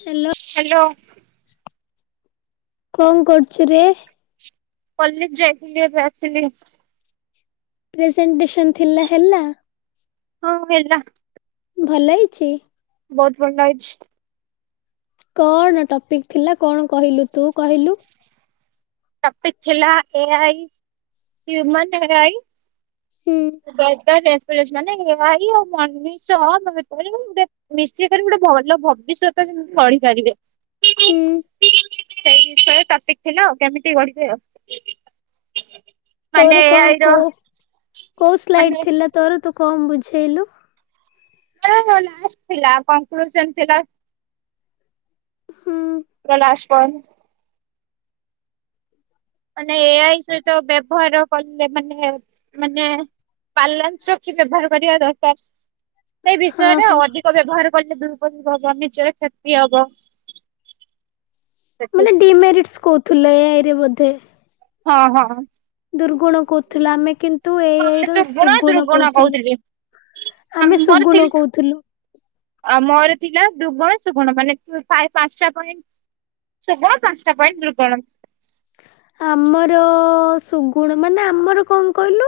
Hello hello କଣ କରୁଛୁ ରେ କଲେଜ ଯାଇଥିଲି ଏବେ ଆସିଲି ପ୍ରେଜେଣ୍ଟେସନ ଥିଲା ହେଲା ହଁ ହେଲା ଭଲ ହେଇଛି ବହୁତ ଭଲ ହେଇଛି କଣ ଟପିକ ଥିଲା କଣ କହିଲୁ ତୁ କହିଲୁ? ଟପିକ ଥିଲା ଏଆଇ ହିଉମାନ ଏରାଇ ହୁଁ ରବିବାର ଏକ୍ସପେରସେ ମାନୋଇ ଆଉ ଉଣେଇଶହ [unintelligible] ନିଶ୍ଚୟ କରି ଗୋଟେ ଭଲ ଭବିଷ୍ୟତ ଯେମିତି ଗଢିପାରିବେ ହୁଁ ସେଇ ବିଷୟରେ ଟପିକ ଥିଲା ଆଉ କେମିତି ଗଢିବେ ଆଉ ମାନେ ତୋର କଣ ଏଆଇର କୋଉ କୋଉ ସ୍ଲାଇଡ ଥିଲା ତୋର ତୁ କମ ବୁଝେଇଲୁ ଆରେ ଲାଷ୍ଟ ଥିଲା କପର୍ସନ ଥିଲା ହୁଁ ପ୍ରଲାଶପ [unintelligible] ମାନେ ଏଆଇ ସହିତ ବ୍ୟବହାର କଲେ ମାନେ ମାନେ ପାଲାନ୍ସ ରଖି ବ୍ୟବହାର କରିବା ଦରକାର ସେଇ ହଁ ବିଷୟରେ ହଁ ଅଧି କ ବ୍ୟବହାର କଲେ ଦୁରୁପଯୋଗ ହବ ନିଜର କ୍ଷତି ହବ ସେଥି ମାନେ ଡିମେରିଟ କହୁଥିଲ ଏରେ ବୋଧେ ହଁ ହଁ ଦୁର୍ଗୁଣ କହୁଥିଲ ଆମେ କିନ୍ତୁ ଏଇ ଏଇ ହଁ ର ସୁଗୁଣ ଦୁର୍ଗୁଣ କହୁଥିଲୁ କହୁଥିଲି ଆମେ ସୁଗୁନ କହୁଥିଲୁ ଆ ମୋର ଥିଲା ଦୁଗୁଣ ସୁଗୁଣ ମାନେ ପାଞ୍ଚଟା ପଏଣ୍ଟ ସୁଗୁଣ ପାଞ୍ଚ ଟା ପଏ ଣ୍ଟ ଦୁଗୁଣ ଆମର ସୁଗୁଣ ମାନେ ଆମର କଣ କହିଲୁ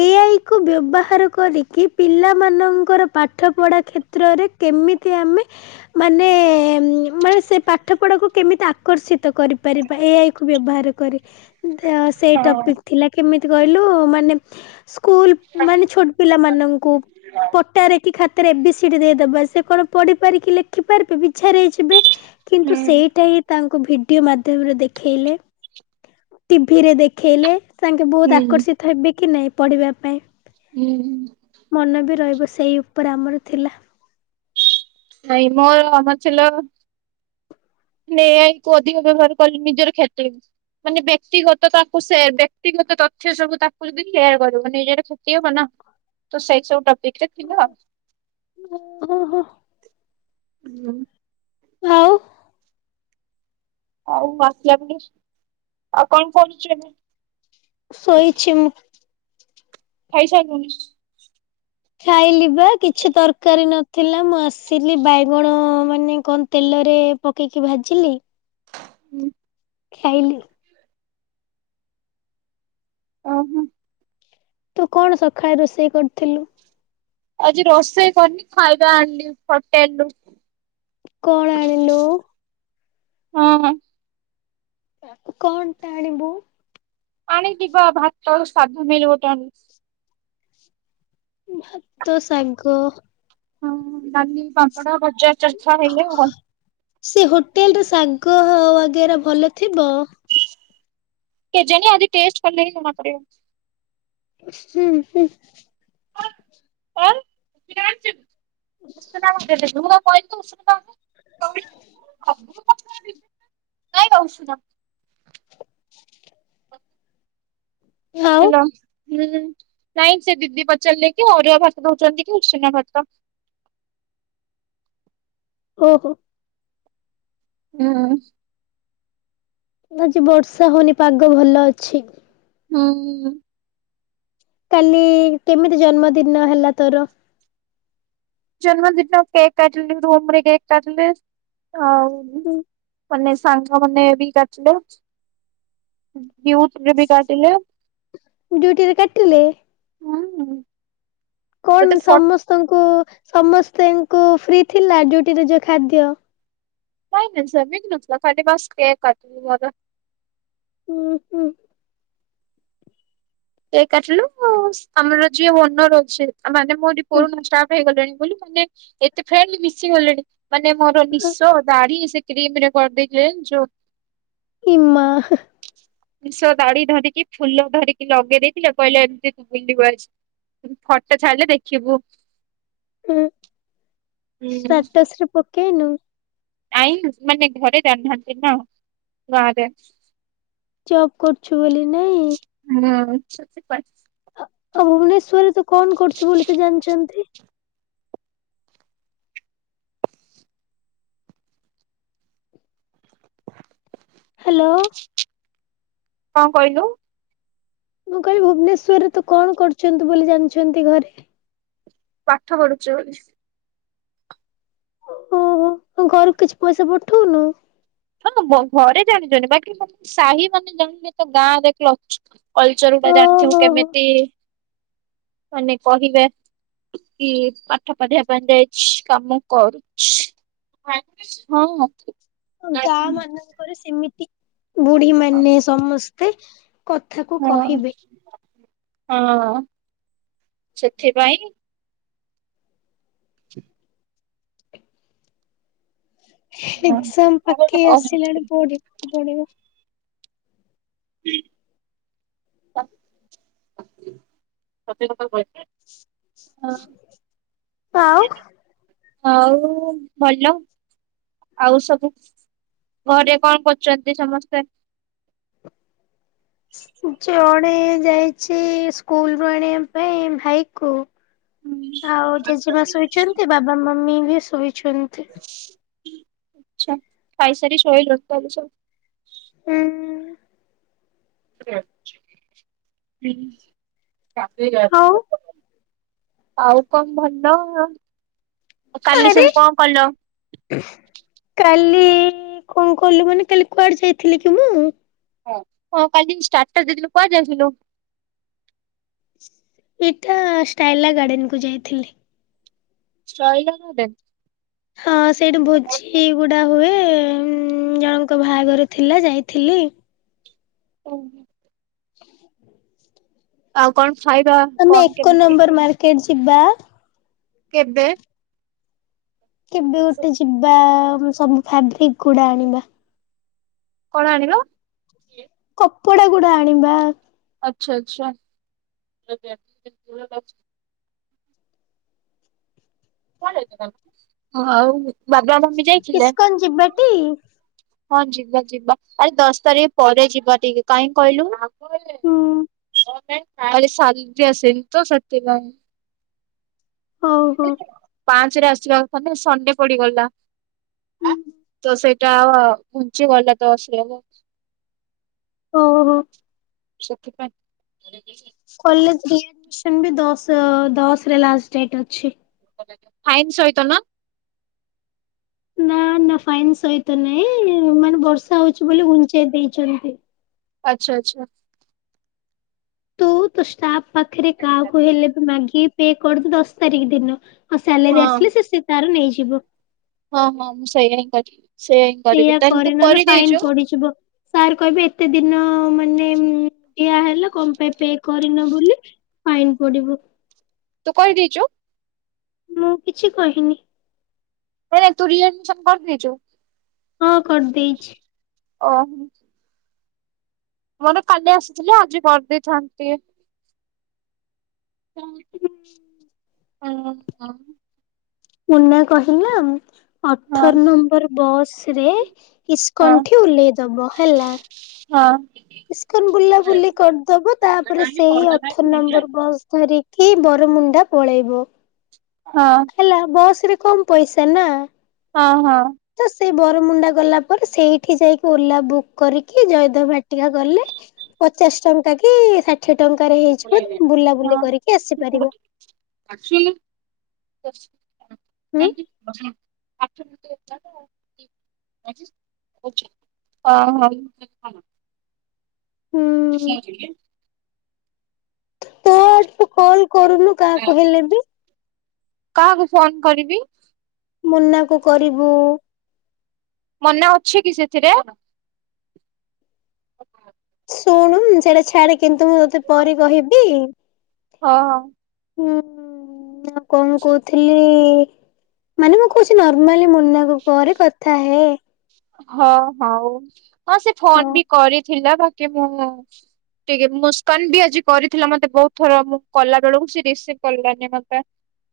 ଏଆଇ କୁ ବ୍ୟବହାର କରିକି ପିଲା ମାନଙ୍କର ପାଠ ପଢା କ୍ଷେତ୍ରରେ କେମିତି ଆମେ ମାନେ ମାନେ ସେ ପାଠ ପଢାକୁ କେମିତି ଆକର୍ଷିତ କରିପାରିବା ଏଆଇ କୁ ବ୍ୟବହାର କରେ ସେଇ ହଁ ଟପିକ୍ ଥିଲା କେମିତି କହିଲୁ ମାନେ ସ୍କୁଲ ମାନେ ଛୋଟ ପିଲାମାନଙ୍କୁ ପଟ ଟାରେ କି ଖାତରେ ଏ ବି ସି ଡି ଦେଇଦବା ସେ କଣ ପଢି ପାରି ଲେଖିପାରିବେ ବିଛାରେ ହେଇଯିବେ ହୁଁ କିନ୍ତୁ ସେଇଟା ହିଁ ତାଙ୍କୁ ଭିଡିଓ ମାଧ୍ୟମରେ ଦେ ଖେଇଲେ ଟିଭିରେ ଦେଖେଇଲେ ତାଙ୍କେ ବହୁତ ହୁଁ ଆକର୍ଷିତ ହେବି କି ନାହିଁ ପଢ଼ିବା ପାଇଁ। ହୁଁ। ମନେ ବି ରହିବ ସେଇ ଉପରେ ଆମର ଥିଲା। ନାଇଁ ମୋର ଆମ ଥିଲା ନେ ଏଆଇ କୁ ଅଧିକ ବ୍ୟବହାର କରିକି ନିଜର କ୍ଷତି। ମାନେ ବ୍ୟକ୍ତିଗତ ତାକୁ ସେ ବ୍ୟକ୍ତିଗତ ତଥ୍ୟ ସବୁ ତାକୁ ଯଦି ସେୟାର କରିବ ନିଜର କ୍ଷତି ହବନା। ତ ସୋଇ ସବୁ ଟପିକ ରେ ଥିଲ? ଓ ହୋ କହ। ହୁଁ ଉଁ। ଆଉ ଆଉ ବାକିଆ ଫିସ୍‌ ଆଉ କଅଁ କରୁଚେ ଏବେ? ଶୋଇଛି ମୁଁ। ଖାଇ ସାଇଲିନୁ? ଖାଇଲି ବା କିଛି ତରକାରୀ ନଥିଲା ମୁଁ ଆସିଲି ବାଇଗଣ ଅ ମାନେ କଣ ତେଲରେ ପକେଇକି ଭାଜିଲି ହୁଁ। ଖାଇଲି। ଓହୋ। ତୁ କଣ ସଖାଳେ ରୋଷେଇ କରିଥିଲୁ? ଆଜି ରୋଷେଇ କରିନି ଖାଇବା ଆଣିଲି ହୋଟେଲ ରୁ। କଣ ଆଣିଲୁ? ହଁ ଅଁ। କଣଟା ଆଣିବୁ? ଆଣିଯିବା ଭାତ ସାଧା ମିଳ ଗୋଟେ ଆଣି ଭାତ ଶାଗ। ହଁ ଡାଲି ପାମ୍ପଡ଼ ଭଜା ଚରିଛଅ ହେଲେ ଆଉ କଣ। ସେ ହୋଟେଲ ର ଶାଗ ଅ ବଗେରା ଭଲ ଥିବ? କେଜାଣି ଆଜି ଟେଷ୍ଟ କଲେ ହିଁ ଜଣାପଡିବ। ହୁଁ ହୁଁ। ଆଉ [unintelligible] [unintelligible] ଉଷୁନା [inaudible] ଆଉ ହ୍ୟାଲୋ ହୁଁ ନାଇଁ ସେ ଦିଦି ପଚାରିଲେ କି ଅରୁଆ ଭାତ ଦଉଛନ୍ତି କି ଉଷୁନା ଭାତ। ଓହୋ। ହୁଁ ଉଁ ଆଜି ବର୍ଷା ହଉନି ପାଗ ଭଲ ଅଛି। ହୁଁ ଉଁ କାଲି ଇ କେମିତି ଜନ୍ମଦିନ ହେଲା ତୋର? ଜନ୍ମଦିନ କେକ୍ କାଟିଲି ରୁମରେ କେକ୍ କାଟିଲେ ଆଉ ମାନେ ସାଙ୍ଗ ମାନେ ବି କାଟିଲେ। ଡିଉଟିରେ ରେ ବି କାଟିଲେ। ଡିଉଟିରେ ରେ କାଟିଲେ? ହୁଁ ଉଁ କଣ ସମସ୍ତଙ୍କୁ ଉ ସମସ୍ତଙ୍କୁ ଫ୍ରି ଥିଲା ଡିଉଟିରେ ଯୋଉ ଖାଦ୍ୟ? ନାଇଁ ନାଇଁ ସେମିତି ନଥିଲା ଖାଲି ବାସ୍ କେକ କାଟିଲୁ ମୋର। ଉଁ ହୁଁ। କେକ୍ କାଟିଲୁ। ଆମର ଯିଏ ଓନର ଅଛି ମାନେ ମୁଁ ଏଠି ପୁରୁଣା ଷ୍ଟାଫ୍ ହେଇଗଲିଣି ବୋଲି ମାନେ ଏତେ ଫ୍ରେଣ୍ଡଲି ମିଶି ଗଲେଣି, ମାନେ ମୋର ନିଶ ଦାଢି ସେ କ୍ରିମ୍ ରେ କରିଦେଇ [unintelligible] ଇ ମା। ନିଶ, ଦାଢ଼ି ଧରିକି ଫୁଲ ଧରି ଲଗେଇ ଦେଇଥିଲେ କହିଲେ ଏମିତି ତୁ ବୁଲିବୁ ଆଜି। ଫଟୋ ଛାଡ଼ିଲେ ଦେଖିବୁ ଉଁ, ହୁଁ ଷ୍ଟାଟସ୍ ରେ ପକେଇନୁ? ଆଇଁଲୁ, ମାନେ ଘରେ ଜାଣିନାହାନ୍ତି ନା ଗାଁରେ। ଜବ୍ କରୁଛୁ ବୋଲି ନାଇଁ। ହୁଁ [unintelligible] ଆଉ ଭୁବନେଶ୍ୱର ରେ ତୁ କଣ କରୁଚୁ ବୋଲି ସେ ଜାଣିଛନ୍ତି? ହାଲୋ। କଣ କହିଲୁ? ମୁଁ କହିଲି ଭୁବନେଶ୍ଵର ରେ ତୁ କଣ କରୁଛନ୍ତି ବୋଲି ଜାଣିଛନ୍ତି ଘରେ? ପାଠ ପଢୁଚି ବୋଲି। ଓହୋ। ତୁ ଘରକୁ କିଛି ପଇସା ପଠଉନୁ? ହଁ, ବ ଘରେ ଜାଣିଛନ୍ତି। ବାକି ସାହି ମାନେ ଜାଣିଲେ ତ ଗାଁରେ କଲ୍ କଲ୍ଚର ଗୁଡା ଜାଣିଥିବୁ ଓହୋ ହୋ। କେମିତି, ମାନେ କହିବେ। କି, ପାଠ ପଢିବା ପାଇଁ ଯାଇଛି କାମ କରୁଛି। [unintelligible] ହଁ। ଗାଁ ମାନଙ୍କରେ ସେମିତି ବୁଢୀ ମାନେ ସମସ୍ତେ କଥାକୁ ହଁ, କହିବେ ହଁ, ସେଥିପାଇଁ [unintelligible] ଆଉ ଏଜ୍ଜାମ୍ ପାଖେଇ ଆସିଲାଣି ପଢିବାକୁ ପଡିବ। [unintelligible] [unintelligible] ଆଉ ହଁ। ହଉ ଭଲ। ଆଉ ସବୁ ଘରେ କଣ କରୁଛନ୍ତି ସମସ୍ତେ? ଜଣେ ଯାଇଚି ସ୍କୁଲୁ ରୁ ଆଣିବା ପାଇଁ ଭାଇ କୁ। ଆଉ ଜେଜେମା ଆଛା ଶୋଇଛନ୍ତି। ବାବା, ମମି ବି ଶୋଇଛନ୍ତି। ଆଛା। ଖାଇ ସାରି ସୋଇଲଣି ତାହେଲେ ସବୁ। ଉଁ [unintelligible] ଆଉ ହଉ କଣ ଭଲ। ଆଉ କାଲି ଆରେ ସବୁ କଣ କଲ? କାଲି କଣ କଲୁ ମାନେ କାଲି କୁଆଡେ ଯାଇଥିଲି କି ମୁଁ? ହଁ। ହଁ କାଲି ଷ୍ଟାର୍ଟସ ଦେଇଥିଲୁ କୁଆଡ଼େ ଯାଇଥିଲୁ? ସେଇଟା ଷ୍ଟାଇଲା ଗାର୍ଡେନ କୁ ଯାଇଥିଲି। ଷ୍ଟାଇଲା ଗାର୍ଡେନ। ହଁ ସେଇଠି ଭୋଜି ଗୁଡା ହୁଏ। ଉଁ ଜଣଙ୍କ ବାହାଘର ଥିଲା ଯାଇଥିଲି। [unintelligible] [unintelligible] ଆଉ କଣ ଖାଇବା ଆମେ କଣ ଏକ କେମିତି ନମ୍ବର ମାର୍କେଟ ଯିବା। କେବେ? କେବେ ଗୋଟେ ଯିବା ସବୁ ଫାବ୍ରିକ୍ ଗୁଡା ଆଣିବା। କଣ ଆଣିଲ? କପଡା ଗୁଡା ଆଣିବା। ଆଚ୍ଛା ଆଚ୍ଛା। ହଁ, ଆଉ ବାବା ମମି ଯାଇଥିଲେ। ଇସ୍କନ ଯିବାଟି ହଁ, ଯିବା ଯିବା ଆରେ ଦଶ ତାରିଖ ପରେ ଯିବା ଟିକେ କାହିଁକ କଇଲୁ। ହୁଁ କାଲି ସାଲିରି ଆସିନି ତ ସେଥିପାଇଁ। ହଉ ହଉ। ପାଞ୍ଚରେ ଆସିବା କଥା ନା ସଣ୍ଡେ ପଡିଗଲା। ହୁଁ ତ ସେଇଟା ଘୁଞ୍ଚି ଗଲା ତ ଆସିଲାନି। ଓହୋ। ସୁଖିପାଣି। କଲେଜ ରିଆଡମିସନ ବି ଦଶ ଦଶରେ ଲାଷ୍ଟ ଡେଟ୍ ଅଛି। ଫାଇନ୍ ଶଇତନ। ନା ନା ଫାଇନ୍ ସହିତ ନାଇଁ ମାନେ ବର୍ଷା ହଉଛି ବୋଲି ଘୁଞ୍ଚେଇ ଦେଇଛନ୍ତି। ଆଚ୍ଛା ଆଚ୍ଛା। ତୁ ତ ଷ୍ଟାଫ ପାଖରେ କାହାକୁ ହେଲେ ବି ମାଗି ପେ କରିଦେ ଦଶ ତାରିଖ ଦିନ। ଆଉ ସାଲାରୀ ହଁ ଆସିଲେ ସେ ସେ ତାର ନେଇଯିବ। ହଁ ହଁ ମୁଁ ସେଇୟା ହିଁ କରିବି ସେଇୟା ହିଁ କରିବି ସେଇଆ ତାହେଲେ କରେ ତୁ ନହେଲେ ଫାଇନ କରିଦେଇଛୁ। ସାର୍ କହିବେ ଏତେ ଦିନ ମାନେ ଦିଆ ହେଲା କଣ ପାଇଁ ପେ କରିନ ବୋଲି ଫାଇନ ପଡିବ। ତୁ କରିଦେଇଛୁ। ମୁଁ କିଛି କହିନି। ନ ନାଇ ତୁ ରିଏଡମିଶନ କରିଦେଇଛୁ। ହଁ କରିଦେଇଛି। ଓହୋ। ମୋର କାଲି ଆସିଥିଲେ ଆଜି କରିଦେଇଥାନ୍ତି। ହୁଁ। ହୁଁ। ମୁନା କହିଲା ହଁ ଅଠର ନମ୍ବର ବସ ରେ ହଁ ଇସ୍କଣ୍ଠି ଓହ୍ଲେଇଦବ ହେଲା। ହଁ। ଇସ୍କନ ବୁଲାବୁଲି କରିଦବ ତାପରେ ସେଇ ଅଠର ନମ୍ବର ବସ୍ ଧରିକ କି ବରମୁଣ୍ଡା ପଳେଇବ। ହଁ। ହେଲା ବସରେ କମ ପଇସା ନା। ହଁ ହଁ। ତ ସେଇ ବରମୁଣ୍ଡା ଗଲା ପରେ ସେଇଠି ଯାଇକି ଓଲା ବୁକ୍ କରିକି ଜୟଦେବ ବାଟିକା ଗଲେ ପଚାଶ ଟଙ୍କା କି ଷାଠିଏ ଟଙ୍କାରେ ହେଇଯିବ ବୁଲାବୁଲି କରିକି ଆସିପାରିବ। ଆକଚୁଏଲି ହୁଁ। [unintelligible] ହଁ ହ। ହୁଁ [unintelligible] ତୁ ଆଡୁ ତୁ କଲ କରୁନୁ କାହାକୁ ହେଲେ ବି। କାହାକୁ ଫୋନ କରିବି। ମୁନାକୁ କରିବୁ। ମନା ଅଛି କି ସେଥିରେ। ଶୁଣୁ ସେଇଟା ଛାଡେ କିନ୍ତୁ ମୁଁ ତତେ ପରେ କହିବି ହଁ ହଁ। ହୁଁ ଆ କଣ କହୁଥିଲି ମାନେ ମୁଁ କହୁଛି ନର୍ମାଲି ମୁନା କରେ କଥା ହେ। ହଁ ହଉ ହଁ ସେ ଫୋନ୍ ବି କରିଥିଲା ବାକି ମୁଁ ଟିକେ ମୁସ୍କାନ ବି ଆଜି କରିଥିଲା ମତେ ବୋହୁତ ଥର ମୁଁ କଲା ବେଳକୁ ସେ ରିସିଭ କଲାନି ମତେ।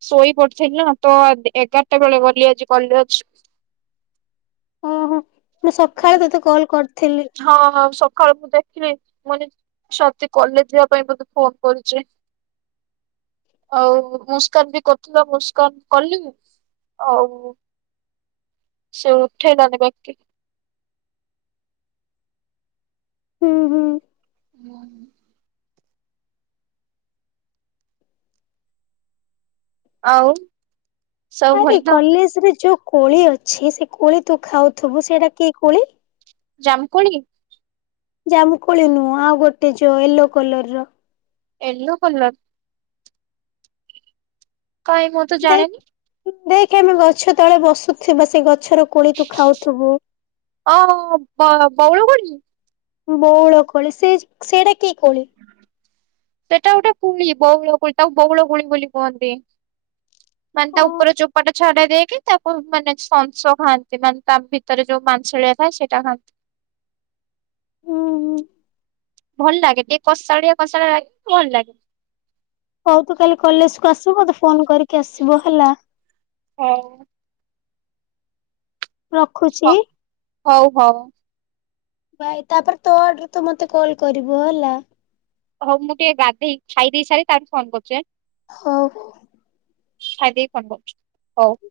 ଶୋଇ ପଡିଥିଲି ନା ତ ଏଗାରଟା ବେଳେ ଗଲି ଆଜି କଲେଜ। ଓହୋ ମୁଁ ସଖାଳେ ତୋତେ କଲ୍ କରିଥିଲି। ହଉ ହଉ ସଖାଳ କୁ ଦେଖିବି ମୁଁ କ ସତି କଲେଜ ଯିବା ପାଇଁ ବୋତେ ଫୋନ କରୁଚି। ହଉ ହଉ ମୁସ୍କାନ ବି କରଥିବା ମୁସ୍କାନ କଲୁ ଆଉ ସେ ଉଠେଇଲନି ବା ହୁଁ ହୁଁ। [inaudible] ଆଉ। ସବୁ ଆରେ ଭଲ ତ କଲେଜରେ ଯୋଉ କୋଳି ଅଛି ସେ କୋଳି ତୁ ଖାଉଥିବୁ ସେଇଟା କି କୋଳି। ଜାମୂକୋଳି। ଜାମୁକୋଳି ନୁଁ ଆଉ ଗୋଟେ ଯୋ ୟେଲୋ କଲର ର। Yellow colour. କାଇଁ ମୁଁ ତ ଜାଣିନି। ଦେଖି ଆମେ ଗଛ ତଳେ ବସୁଥିବା ସେ ଗଛର କୋଳି ତୁ ଖାଉଥିବୁ। ଓ ହଉ ବଳ ବୋଉଳ କୋଳି। ବୋଉଳ କୋଳି ସେ ସେଇଟା କି କୋଳି। ସେଟା ଗୋଟେ କୁଳି ବୋଉଳ କୁଳି ତାକୁ ବୋଉଳ କୁଳି ବୋଲି କୁହନ୍ତି।। [inaudible] ମାନେ ତା ଉପର ଚୋପାଟା ଛାଡା ଦେଇକି ତାକୁ ମାନେ ସଂସ ଖାଆନ୍ତି ମାନେ ତା ଭିତ ଭିତରେ ଯୋଉ ମାଂସଳିଆ ଥାଏ ସେଇଟା ଖାଆନ୍ତି। ହୁଁ ଭଲ ଲାଗେ ଟିକେ କଷାଳିଆ କଷାଳିଆ ଲାଗ ଭଲ ଲାଗେ। ହୋଉ ତୁ କାଲି କଲେଜ କୁ ଆସୁ ବୁ ମତେ ଫୋନ କରିକି ଆସିବୁ ହେଲା। ହୁଁ। ରଖୁଚି। ହ ହଉ ହଉ ଭାଏ ତାପରେ ତୋ ଆଡରୁ ତୁ ମତେ କଲ କରିବୁ ହେଲା। ହଉ ମୁଁ ଟିକେ ଗାଧେଇ ଖାଇ ଦେଇ ସାରି ତା ପରେ ଫୋନ କରୁଛି ଆଁଏ। ହୋଉ ହୋଉ। ଖାଇଦେଇ କି ଫୋନ କରୁଚି ହୋଉ।